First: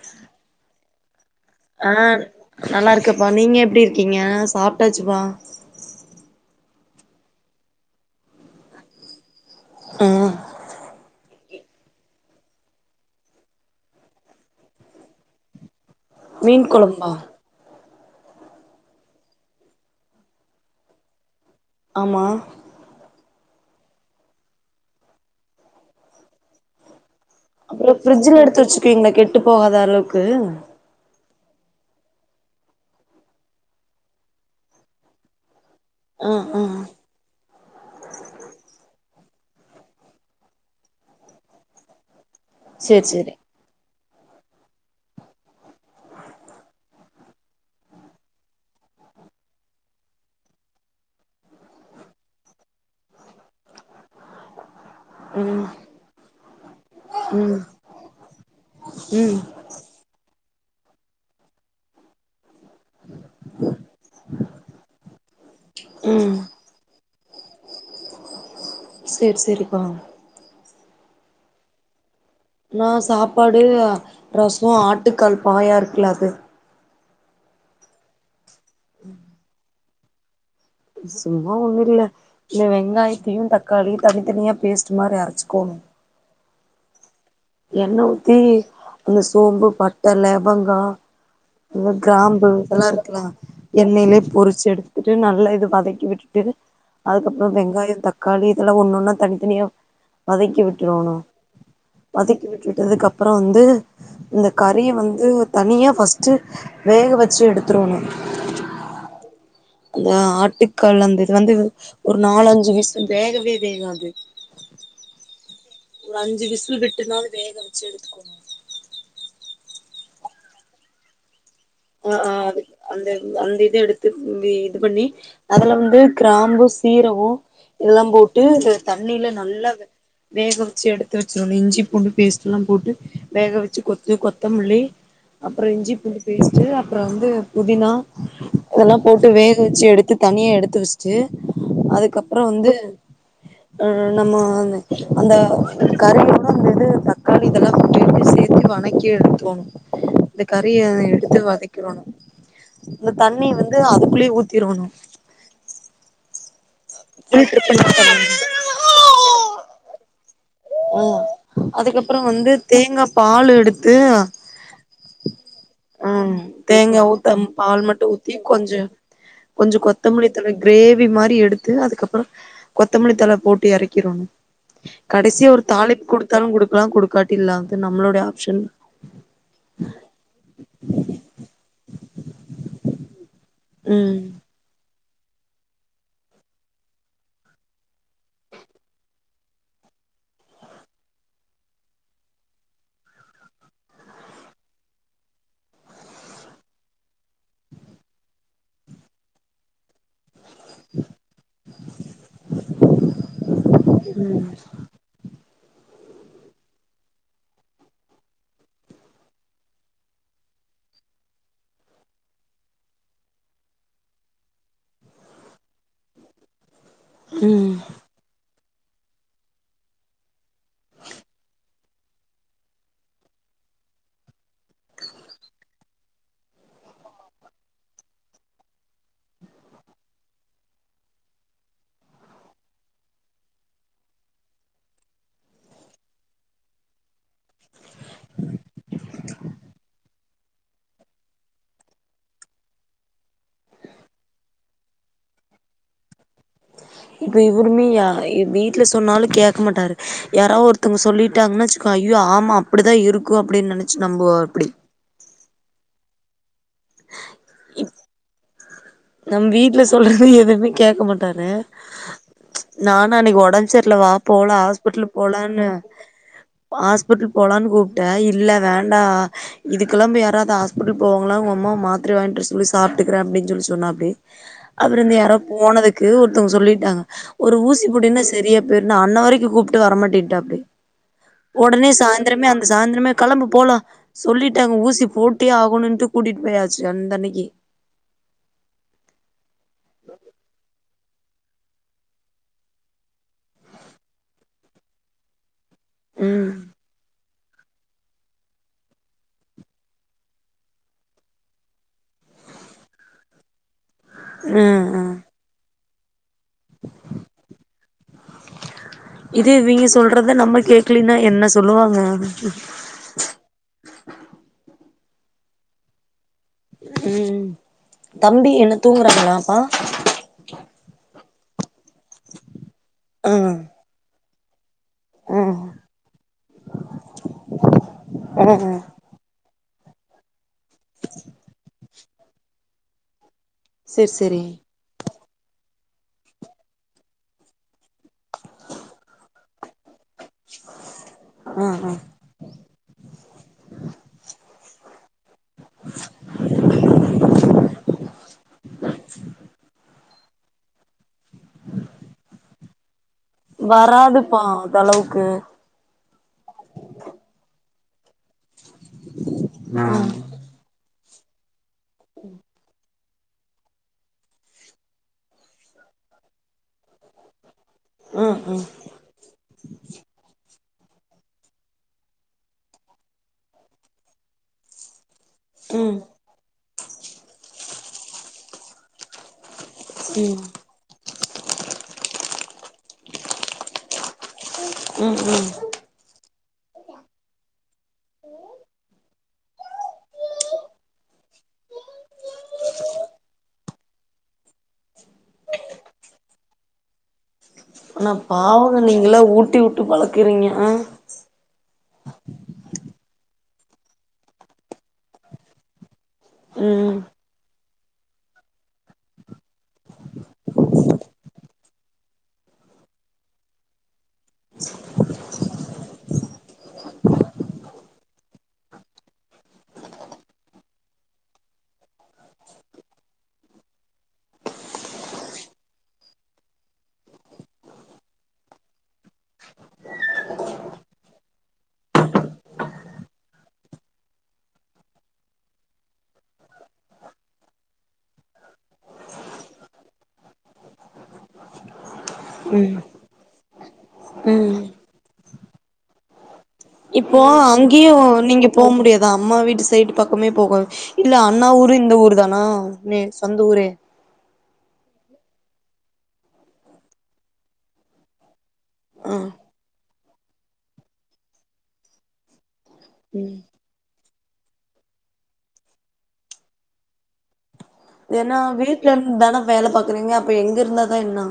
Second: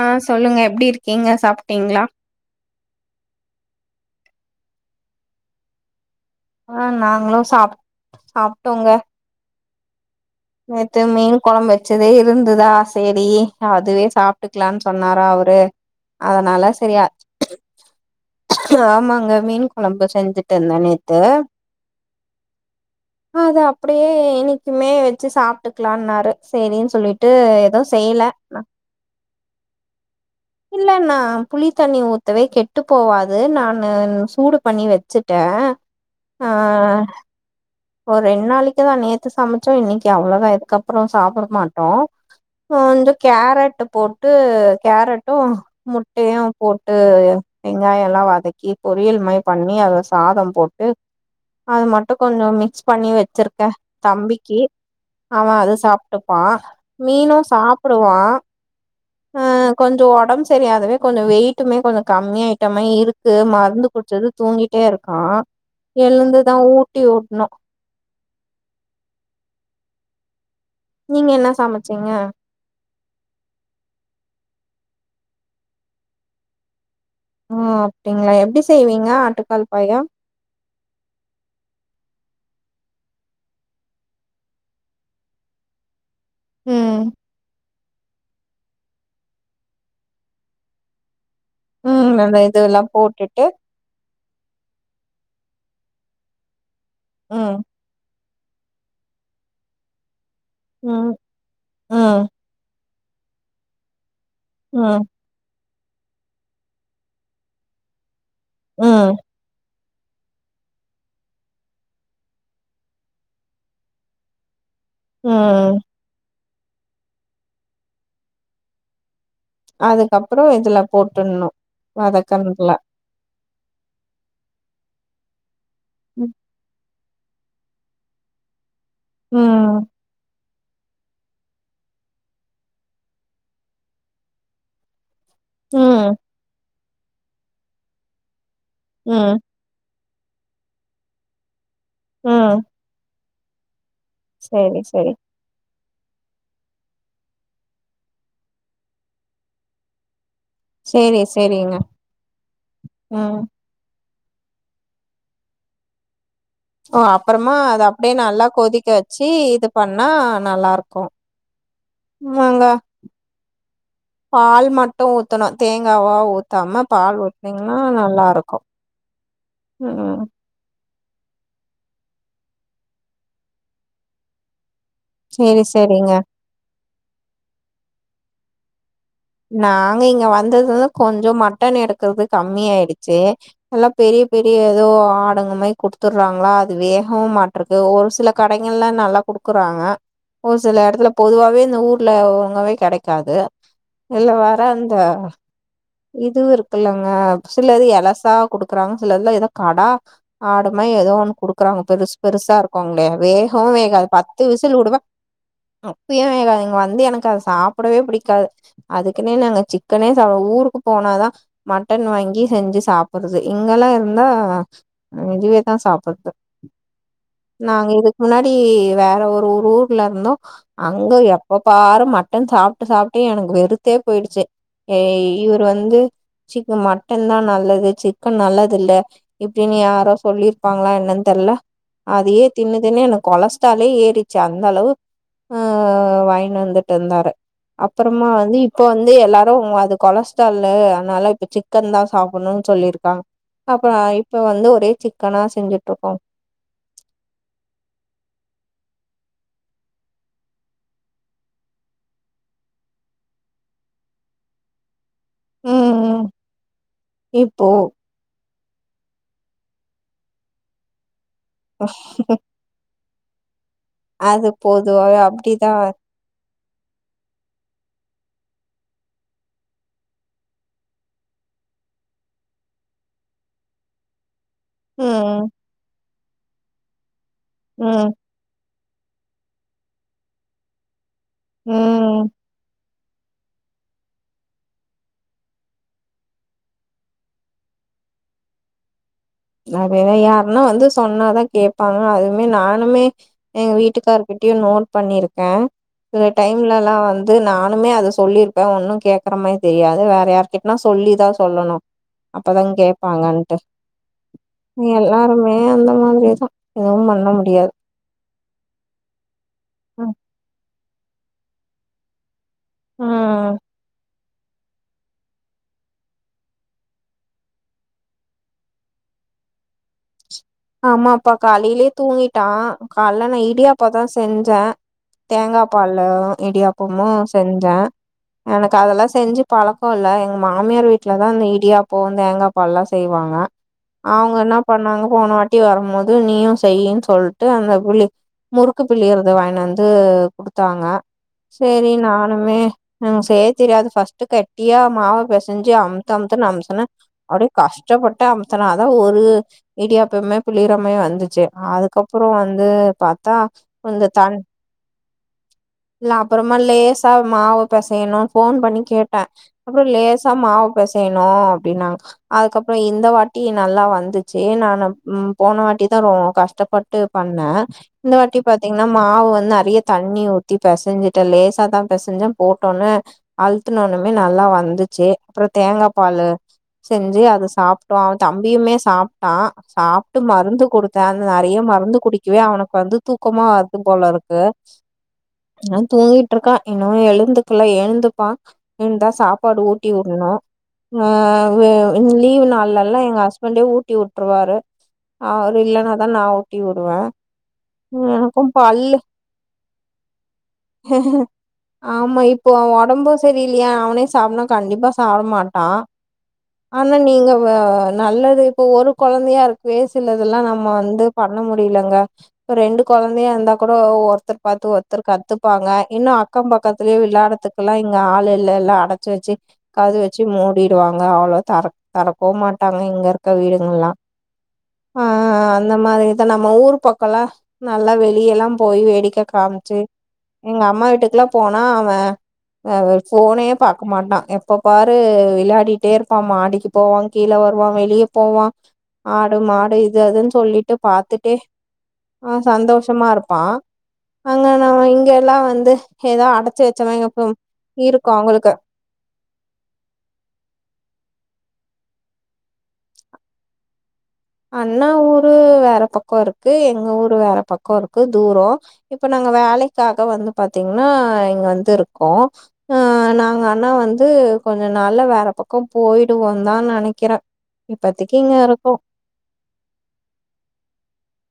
ஆஹ் சொல்லுங்க எப்டி இருக் ஆஹ் நல்லா இருக்கேப்பா நீங்க எப்டி கீங்கா சாப்டாச்சுப்பா ஆஹ் நாங்களும் சாப் சாப்டோங்க ஆ நேத்து மீன் கொழம்பு வெச்சதே இருந்ததா சேரி அதுவே சாப்டுக்கலான்னு சொன்னாரா அவரு மீன் அதனால சேரியா கொழம்பா ஆமாங்க மீன் குழம்பு செஞ்சுட்டு இருந்த நேத்து ஆமா அ அது அப்டியே இன்னிக்குமே ச்சு சாப்டுக்கலாம்னாரு செரின்னு சொல்லிட் அப்புறோ பிரிட்ஜ்ல எடுத்து வெச்சுப்பீங்களா கெட்டு போகாத அளவுக்கு இல்ல நா புளி தண்ணி ஊத்தவே கெட்டு போவாது நானு சூடு பண்ணி வெச்சுட்டே ஆ ஆ ஆஹ் ஒரு ரெண் நாளைக்கு தா நேத்து சமைச்சோ இன்னைக்கு அவ்ளோதா இதுக்கப்புறோ சாப்ட மாட்டோ சேரி வந்து சேரி கேரட் போட் ட்டு கேரட்டு முட்டையு போட்டு வெங்காயோ ல்லா வதக்கி பொரியல் மாரி பண்ணி அத சாதம் போட்டு அது மட்டு கொஞ்சோ மி க்ஸ் பண்ணி வச்சிருக்கே தம்பிக்கு அவ ம் அது சாப்ட்டுப்பா மீனு ம் சாப்புடுவா ம் அ கொஞ்சோ ஒடம் சரியாதவே கொஞ்சோ வெயிட்டுமே கொஞ்சோ கம்மியாயிட்டமே இருக்கு மருந்து குட்ச்சது தூங்கிட்டே இருக்கா ம் எழுந்துதா ஊட்டி உட்ணு செர் செரிப்பா நீங்க என்ன சமச்சீங்க நா சாப்பாடு ரசோ ஆட்டுக்கால் பாயா இருக்குல அது ஒ அப்டிங்ளா எப்டி செ ய்வீங்க ஆட்டுக்கால் பாயா சும்மா ஒண்ணு இல்ல இல்ல வெங்காயத்தையு தக்காளியு தனித்தனியா பேஸ்ட் மாரி அரைச்சிக்கோங் ம் எண்ண ஊத்தி அந்த சோம்பு பட்ட லவங்கோ [unintelligible] ம் அந்த கிராம்பு இதெல்லா இருக்குல போட்டுட்டு எண்ணெயிலே பொறிச்சு எடுத்துட்டு நல்லா இது வதக்கி விட்டுட்டு அதுக்கப்புறோ ம் வெங்காயோ தக் காளி இதெல்லா ஒண்ணொன்ன தனித்தனியா வதக்கி ம் விட்ரோணு ம் விட்டதுக் அப்றோ வந்து இந்த கறிய ம் வந்து தனிய ஃபஸ்ட்டு வேக வச்சு எடுத்துட்ரோணு ம் அந்த ஆட்டுக்கால் அந்த இது வந்து ஒரு நாலஞ்சு விசில் வேகவே வேகாது ம் ம் ஒரு அஞ்சு விசில் விட்டுனால வேக வெச்சு எடுத்துக்கோங்க அதுக்கப்புறோ இதுல போட்டுற்ணு ஆ ஆ அது வதக்கன்ல அந்த அந்த இத எடுத்து ம் இது பண்ணி அதுல வந்து ம் கிராம்பு சீரக இதெல்லா போட்டு தண்ணில நல்லா ம் வேக வெச்சு எடுத்து வச்சிடணு இஞ்சி பூண்டு பேஸ்ட்லா போட்டு வேக வெச்சு கொத்து கொத்தமல்லி அப்பறோ ம் இஞ்சிபூண்டு பேஸ்ட் அப்றோ வந்து புதினா இதெல்லா போட்டு வேக வெச்சு எடுத்து தனியா எடுத்து வெஷ்ட்டு அதுக்கப்புறோ ம் வந்து அ நம்மோ சேரி சேரி அந்த அந்த கறியோட அந்த இது தக்காளி இதெல்லா கூட்டிட்டு சேர்த்து வணக்கி எடுத்துக்கோங்க இந்த கறிய சேரி எ சேரிங்க வதைக்கிறனும் இந்த ம் தண்ணி வந்து அதுக்குள்ளயே ஊத்திரோணும் ஓ அப்புறமா அது அப்படியே நல்லா கொதிக்க வச்சு இது பண்ணா நல்லாருக்கு ஆஹ் அதுக்கப்புறம் வந்து ஆமாங்க தேங்கா பால் எடுத்து பால் மட்டு ஊத்தணு தேங்காவா உஹ் ஊத்தாம தேங்கா பால் ஊத்த ஊத்துனீங்கன்னா பால் மட்டும் ஊத்தி நல்லாருக்கு கொஞ்சம் கொஞ்சம் ம் கொத்தமல்லித்தழை கிரே வி மாதிரி எடுத்து அதுக்கப்புறம் கொத்தமல்லி தழை போட்டு எறக்கிறணும் கடைசியா ஒரு சேரி தாளிப்பு சேரிங்க குடுத்தாலும் குடுக்கலாம் கொடு காட்டில்லா அது நம்மளோடைய ஆப்ஷன் நாங்க இங்க வந்ததுலயிருந்து கொஞ்சம் மட்டன் எடுக்கறது கம்மி ஆயிடுச்சு எல்லாம் ம் பெரிய பெரிய ஏதோ ஆடுங்க மாதிரி குடுத்துடுறாங்களா அது வேகவும் மாட்டேறது ஒரு சில கடைகள்லாம் நல்லா குடுக்குறாங்க ஒரு சில இடத்துல பொதுவாவே இந்த ஊர்ல ஒழுங்காவே கிடைக்காது இல்ல வேற அந்த இதுவும் இருக்குல்லங்க சில இது எலசா குடுக்குறாங்க சில இதுல ஏதோ கடா ஆடுமே ஏதோ ஒண்ணு குடுக்குறாங்க பெருசு பெருசா இருக்கும்ங்களா வேகவும் வேகாது பத்து விசில் விடுங்க அப்பயேவேகாதுங்க வந்து எனக்கு அதை சாப்பிடவே பிடிக்காது அதுக்குனே நாங்க சிக்கனே சா ஊருக்கு போனாதான் மட்டன் வாங்கி செஞ்சு சாப்பிடுறது இங்கெல்லாம் இருந்தா இதுவே தான் சாப்பிடுறது ம் நாங்க இதுக்கு முன்னாடி அடி வேற ஒரு ஊர் ஊர்ல இருந்தோம் அங்க எப்ப பாரு மட்டன் சாப்பிட்டு சாப்பிட்டே எனக்கு வெ- வெறுத்தே போயிடுச்சு இவர் வந்து சீ மட்டன் தான் நல்லது சிக்கன் நல்லது இல்ல இப்படின்னு யாரோ சொல்லிருப்பாங்களா என்னன்னு தெரியல அதே தின்னு தின்னு எனக்கு கொலஸ்ட்ராலே ஏறிருச்சு அந்த அளவு வாங்கினு வந்துட்டு இருந்தாரு அப்புறமா வந்து இப்ப வந்து எல்லாரும் அது கொலஸ்ட்ரால்லு அதனால இப்ப சிக்கன் தான் சாப்பிடணும்ன்னு சொல்லிருக்காங்க அப்பறம் இப்ப வந்து ஒரே சிக்கனா செஞ்சுட்டு இருக்கோம் இப்ப இவருமேயா வீட்டுல சொன்னாலும் கேட்க மாட்டாரு யாரோ ஒருத்தவங்க சொல்லிட்டாங்கன்னு வச்சுக்கோ ஐயோ ஆமா அப்படிதான் இருக்கும் அப்படின்னு நினைச்சு நம்புவாப்படி உம் உம் இப்போ நம் வீட்ல சொல்றது எதுவுமே கேட்க மாட் டாரு நான் நா இன்னைக் ஒடஞ் சேர்ல வா அது போகலா ஹாஸ்பிட்லு பொதுவாவே போலான்னு அப்டிதா ஹாஸ்பிட்லு போலான்னு கூப்ட்டேன் இல்லே வேண்டாம் இதுக்கெலா போய் யாராவது ஹாஸ்பிட்லு போவாங்களா உங்க அம்மாவ மாத்ர வாங்கிட்டு வரச்சொல்லு சாப்பிட்டுகறேன் அப்டின்னு சொல்லி சொன்னாப்டி அப்புறம் இருந்து யாரோ ம் போனதுக்கு எதோ ஒருத்தவங்க சொல்லிட்டாங்க ஒரு ஊசி ம் போட்டீனா சரியாப் போயிருனா அன்ன வரைக்கும் கூப்ட்டு வர மாட்டேன்ட்டாப்டி உடனே ம் சாய்ந்திரமே அந்த சாய்ந்திரமே கிளம்பு போலாம் சொல்லிட்டாங்க ஊசி போட்டே ஆகணுன்ட்டு கூட்டிட்டுபோயாச்சு அந்த அன்னைக்கி அ யாருனா வந்து சொன்னாதா கேப்பாங்க அதுமே நானுமே எங்க வீட்டுக்கார்கிட்டியும் நோட் பண்ணிருக்கேன் சில ம் டைம்லே எல்லாம் து அது நானுமே அது சொல்லிருப்பே ஒண்ணுமே கேக்கற மாதிரிதெரியாது வேற யாருகிட்டனா சொல்லிதான் சொல்லணும் அப்பதாங் கேப்பாங்கன்ட்டு ம் ம் எல்லாருமே இல்ல ஒர் மாதுரியேதா எதுவு பண்ண முடியாது இது இவிங்க ம் சொல்றத நம்ம கேக் க்ளீனா என்ன சொல்லுவாங்க ம். ம் தம்பி என்ன தூங்குறாங்களாப்பா ஆமாப்பா காலைலே தூங்கிட்டா கால்ல ஆ நா இடியாப்பதா செஞ்ச ஆ தேங்கா பால்ல இடியாப்பமு செஞ்ச ஆ ஆ எனக்கு அதலா செஞ்சு பழக் இப்போல்ல எங்க மாமியார் வீட்லதா இந்த இடியாப்ப தேங்காப்பால்லெலா செய்வாங்க செரி அவுங்க செரி என்ன பண்ணாங்க போன வா போன வாட்டி வரும்போது நீயும் செய்ன்னு சொல்லிட்டு அந்த புழி முறுக்கு புழியரது வாங்கியாந்து வந்து குடுத்தாங்க ஆ சரி ஆ நானுமே ம் செய்ய தெரியாது ஃபர்ஸ்ட்டு கட்டியா மாவு பெசஞ்சு அம்த்து அம்த்துனு அமுத்ன அப்டியே கஷ்டப்பட்டு அம்த்துனாதா ஒரு இடியாப்பமே புளிரமே வந்துச்சு அதுக்கப்றம் வந்து பா த்தா வந்து தண் வராதுப்பா அந்தளவுக்கு இல்ல அப்றமா லேசா மாவு பெசையனு போன் பண்ணி கேட்டே அப்றம் ம் லேசா மாவு பெச செய்யணும் அப்டினாங்க அதுக்கப்றம் இந்த இந்த வாட்டி நல்லா வந்துச்சு நானு ம் போன வாட்டி தான் ரொ கஷ்டப்பட்டு பண்ணே இந்த ம் வாட்டி ம் பாத்தீங்ன்னா மாவு வந்து நிறைய தண்ணி ஊத் ஊத்தி பெசைஞ்சிட்டேன் லேசா தான் பெசைஞ்சன் போட்டோன்னே அழுத்துனோன்னுமே நல்லா வந்துச்சு அப்புறம் தேங்கா ம் பாலு செஞ்சு அத சாப்டோ அவ தம்பியுமே சாப்ட்டா சா ப்ட்டு ம் மருந்து குடுத்தே நெறைய மருந்து குடிக்கவே அவனுக்கு வந்து தூக்கமா வருது போலருக் கு ம் ம் தூங்கி ட்ருக்கா இன்னு எழுந்துக்குல எ ழுந்துப்பா எழுந்தா சாப் பாடு ஊட்டிவுடனு அ லீவ் நாள்லலா எங்க ஹஸ்பண்டே ஊட்டி வுட்ருவாரு அவரு இல்லனாதா நா ஊட்டி உடுவ ஆனா பாவங்க நீங்கல்லா ஊட்டி உட்டு பழக்குறீங்க ஆ ஆமா இப்போ அவ ஒடம்பூ சரியில்லயா அவனே சாப்ன்னா கண்டிப்பா சாப்ட மாட்டா ஆனா ம் நீங்க வ நல்லது இப்போ ஒரு கொழந்தயா இருக்கப் பயே சிலதுல்லா நம்ம வந்து பண்ண முடிலங்க இப்ப ரெண்டு கொழந்தயா இருந்தா கூட ஒருத்தர் பாத்து ஒருத்தர் கத்துப்பாங்க இன்னூ அக்கம் பக்கத்துலயே வெளாடத்துக்கலா இங்க ஆளே இல்ல எல்லா அடச்சி வச்சி கதவெச்சி மூடிடுவாங்க அவ்ளோ தற தறக்கவூ மாட்டாங்க இங்கருக்க வீடுங்கில்லா ஆ அந்த மாரிதா நம்ம ஊர் பக்கோலா நல்லா வெளியல்லா போய் வேடிக்க காம்ச்சி எங்கம்மா வீட்டுக்கெல்லா போனா அவ ஆ ஃபோனே பாக்க மாட்டா எப்ப பாரு வெளாடிட்டேருப்பா மாடிக்கு போவா கீழ வருவா வெளிய போவா ஆடு மாடு இது அதுன் சொல்லிட்டு பாத்துட்டே ஆ ம் சந்தோஷமாருப் பா ம் ல்லா வந்து ஏதோ அடத் இப்போ அங்கயூ நீங்க போமுடியாதா அம்மா வீட்டு சைடு பக்கமே போக இல்ல அண்ணா ஊரு இந்த ஊரு தானா நெ சொந்த ஊரே அண்ணா ஊரு வேற பக்கோ இருக்கு எங்க ஊரு வேற பக்கோ இருக்கு தூரோ இப்ப ஆ நாங்க வேலைக்காக வந்து பாத்தீங்ன்னா இங்க வந்துருக்கோ ஆ ம் நாங்க ஆனா வந் து கொஞ்சோ நாள்ல வேற பக்கோ போயிடுவோந்தா நெனைக்கிறே இப்பதைக்கி ஏன்னா இங்க இருக்கோ வீட்ல இருந்து தான வேல பாக்குறீங்க அப்ப எங்க இருந்தாதா என்னா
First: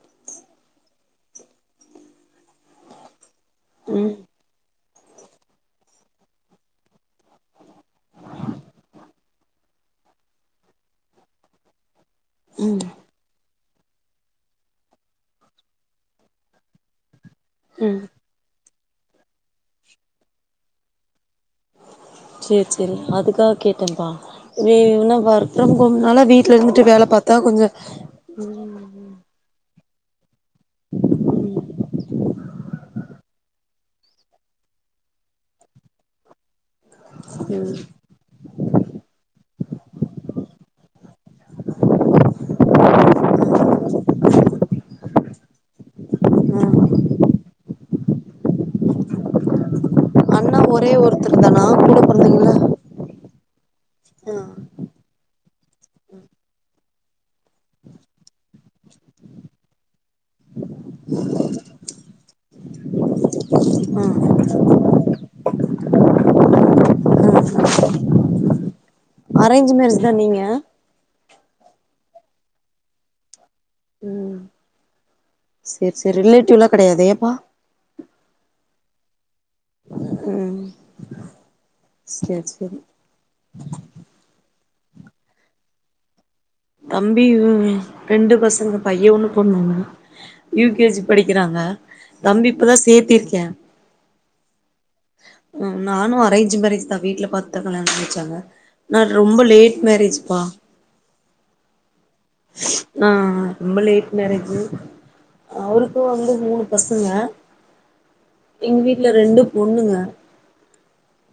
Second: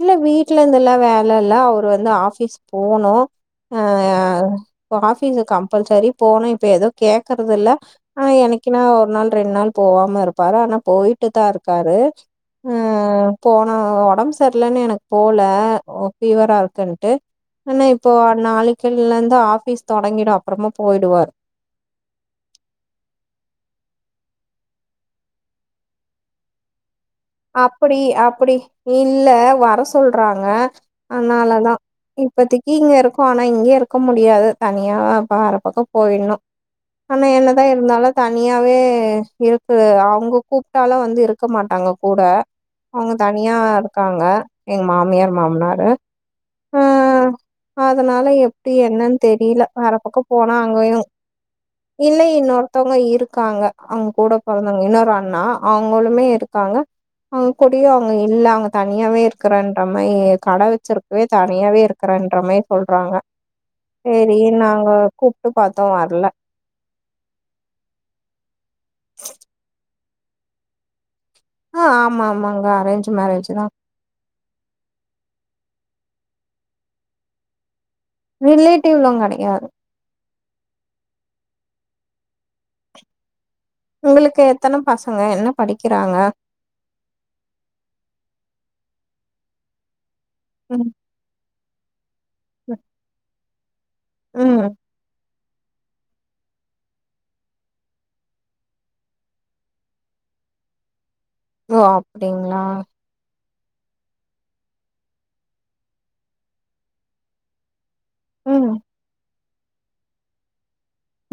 இல்ல வீட்லருந்தல்லா வேலல்ல அவரு வந்து ஆஃபிஸ் போணூ ம் ஆஃபீஸ் கம்பல்சரி போணூ இப்ப ஏதோ கேக்குறதில்ல ஆனா என்னைக்குன்னா ஒரு நாள் ரெண்டு நாள் போவாம இருப்பாரு ஆனா போயிட்டு தா இருக்காரு ம் போன ஒடம்ப் ஸ் சர்லன்னு எனக்கு போல ஒ ஃபீவரா இருக்குன்ட்டு ஆனா ம் இப்போ நாளைக் கில்லேந்து ஆஓபீஸ் தொடங்கிடூ அப்றமா போய்டுவார் சேர் செரி அதுக்காக கேட்டேம்ப்பா நீ என்ன வர்க் ஃப்ரம் ஹோம்னால வீட்லருந்துட்டு வேல பாத் அப்டி அப்டி இல்ல வரஸ் சொல்றா ங்க அத்னால தா இப்பத்தைக்கு இங்க இருக்கோ ஆனா இங்கயே இருக்க முடியாது தனியா வேற பக்கோ போயிட்ணூ ஆனா என்னதா இருந்தாலூ தனியாவே இருக் அவ்ங்க கூப்டாலூ வந்து இருக்க மாட்டாங்க கூட அவுங்க தனியா இருக்காங்க எங்க மாமியார் மாமனாரு ஆ அத்னால எப்டி என்னன் தெரில வேற பக்கோ போனா அண்ணா ஒரே அங்கயூ ஒருத்தர் தானா கூட இல்ல பொறந்தவங்கள்ல இன்னொருத்தங்க இருக் காங்க அவ்ங்க கூட ஆ பிறந்தவங் இன்னொரு நா அவ்ங்களுமே இருக்காங்க அவங்க குடியு அவங்க இல்ல அவங்க தனியாவே இருக்றேன்ற மாரி கடை வச்சிருக்கவே தனியாவே இருக்றேன்ற மாதிரி சொல்றாங்க ஆ சேரி நாங்க கூப்ட்டு பாத்தோ வரல அரேஞ்ச் மேரெஜ் தா நீங்க ஆ ஆமா ஆமாங்க அரேஞ்ச் மேரேஜ் தா ம் சேரி சேரி ரிலேட்டிவ் லா கிடையாதே ஏப்பா ரிலேட்டிவ்லா கிடையாது உம் செரி செர் உங்களுக்கு எத்தன பசங்க என்ன படிக்றாங்க தம்பி ரெண்டு பசங்க பய ஒன்னு பொண்ணு ஒன்னு யூ கே ம் ஜி படிக்றாங்க தம்பி இப்பதா சேத்திருக்கே உம் நானு அரேஞ்ச் மேரேஜ் தா வீட்ல பாத்து தா கல்யாணம் பண்ணி வச்சாங்க நா ரொம்ப லேட் மேரேஜ் மா ஒ அப் அப்டிங்ளா ரொம்ப லேட் மேரேஜு அவருக்கு வந்து மூணு பசங்க ம் எங்க வீட்ல ரெண்டு ஒண்ணுங்க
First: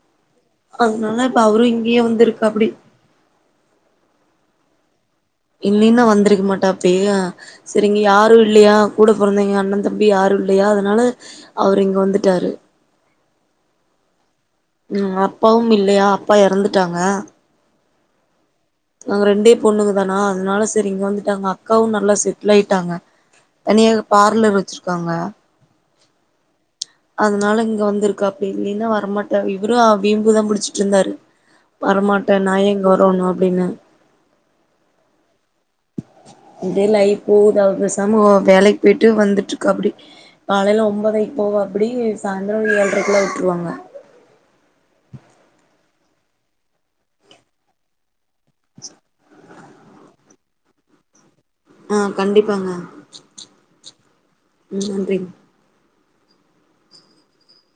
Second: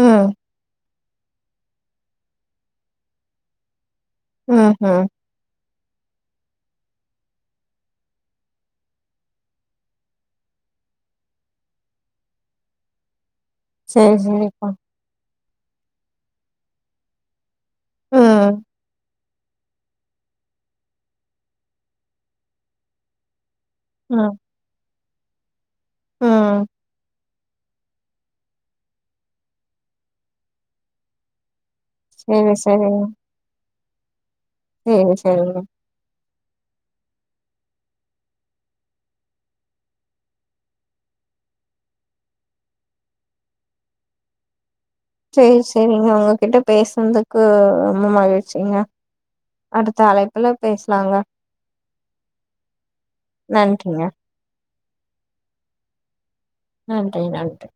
ம் அதனால இப்ப அவரு இங்கேயே வந்து இருக்காப்டி உம் உம் இல்லைனா வந்திருக்க மாட்டாப்டி செரி இங்க யாரு இல்லயா கூட பெறந்தவங்க அண்ணன் தம்பி யாரு இல்லையா அதனால அவரு இங்க வந்துடாரு செரி செரி ம் ஆ ப்பாவு இல்லயா அப்பா எறந்துட்டாங்க ம் நாங்க ரெண்டே பொண்ணுங்க தானா அதனால செரி இங்க வந்துட்டாங்க அக்காவு நல்லா செட்டில் ஆய்ட்டாங்க தனியாக பார்லர் வச்சிரு ருக்காங்க ஹ அதனால இங்க வந்திருக்காப்டி இல்லின்னா வரமாட்டா இவரு வீம்புதா புடிச்சிட்டு இருந்தாரு வரமாட்ட சேரி நா எங்க சேரிங்க வரணு அப்டின்னு சேரி சேரிங்க அப்டி லைப் போகுது அவ பேசாம அவ வேலைக்கு போய்ட்டு வந்துட்டு இருக்காப்டி காலைல ஒன்பதைக்கு போவாப்டி சாய்ந்திரம் ஏழ்ரைக்குள்ள விட்டுருவாங்க சரி சேரிங்க உங்ககிட்ட பேசுதுக்கு ரொம்ப மகிழ் சிங்க அடுத்த அழைப்புல பேஸ்லாங்க ஆ கண்டிப்பாங்க நன்றிங்க ம் நன்றி நன்றி நன்றி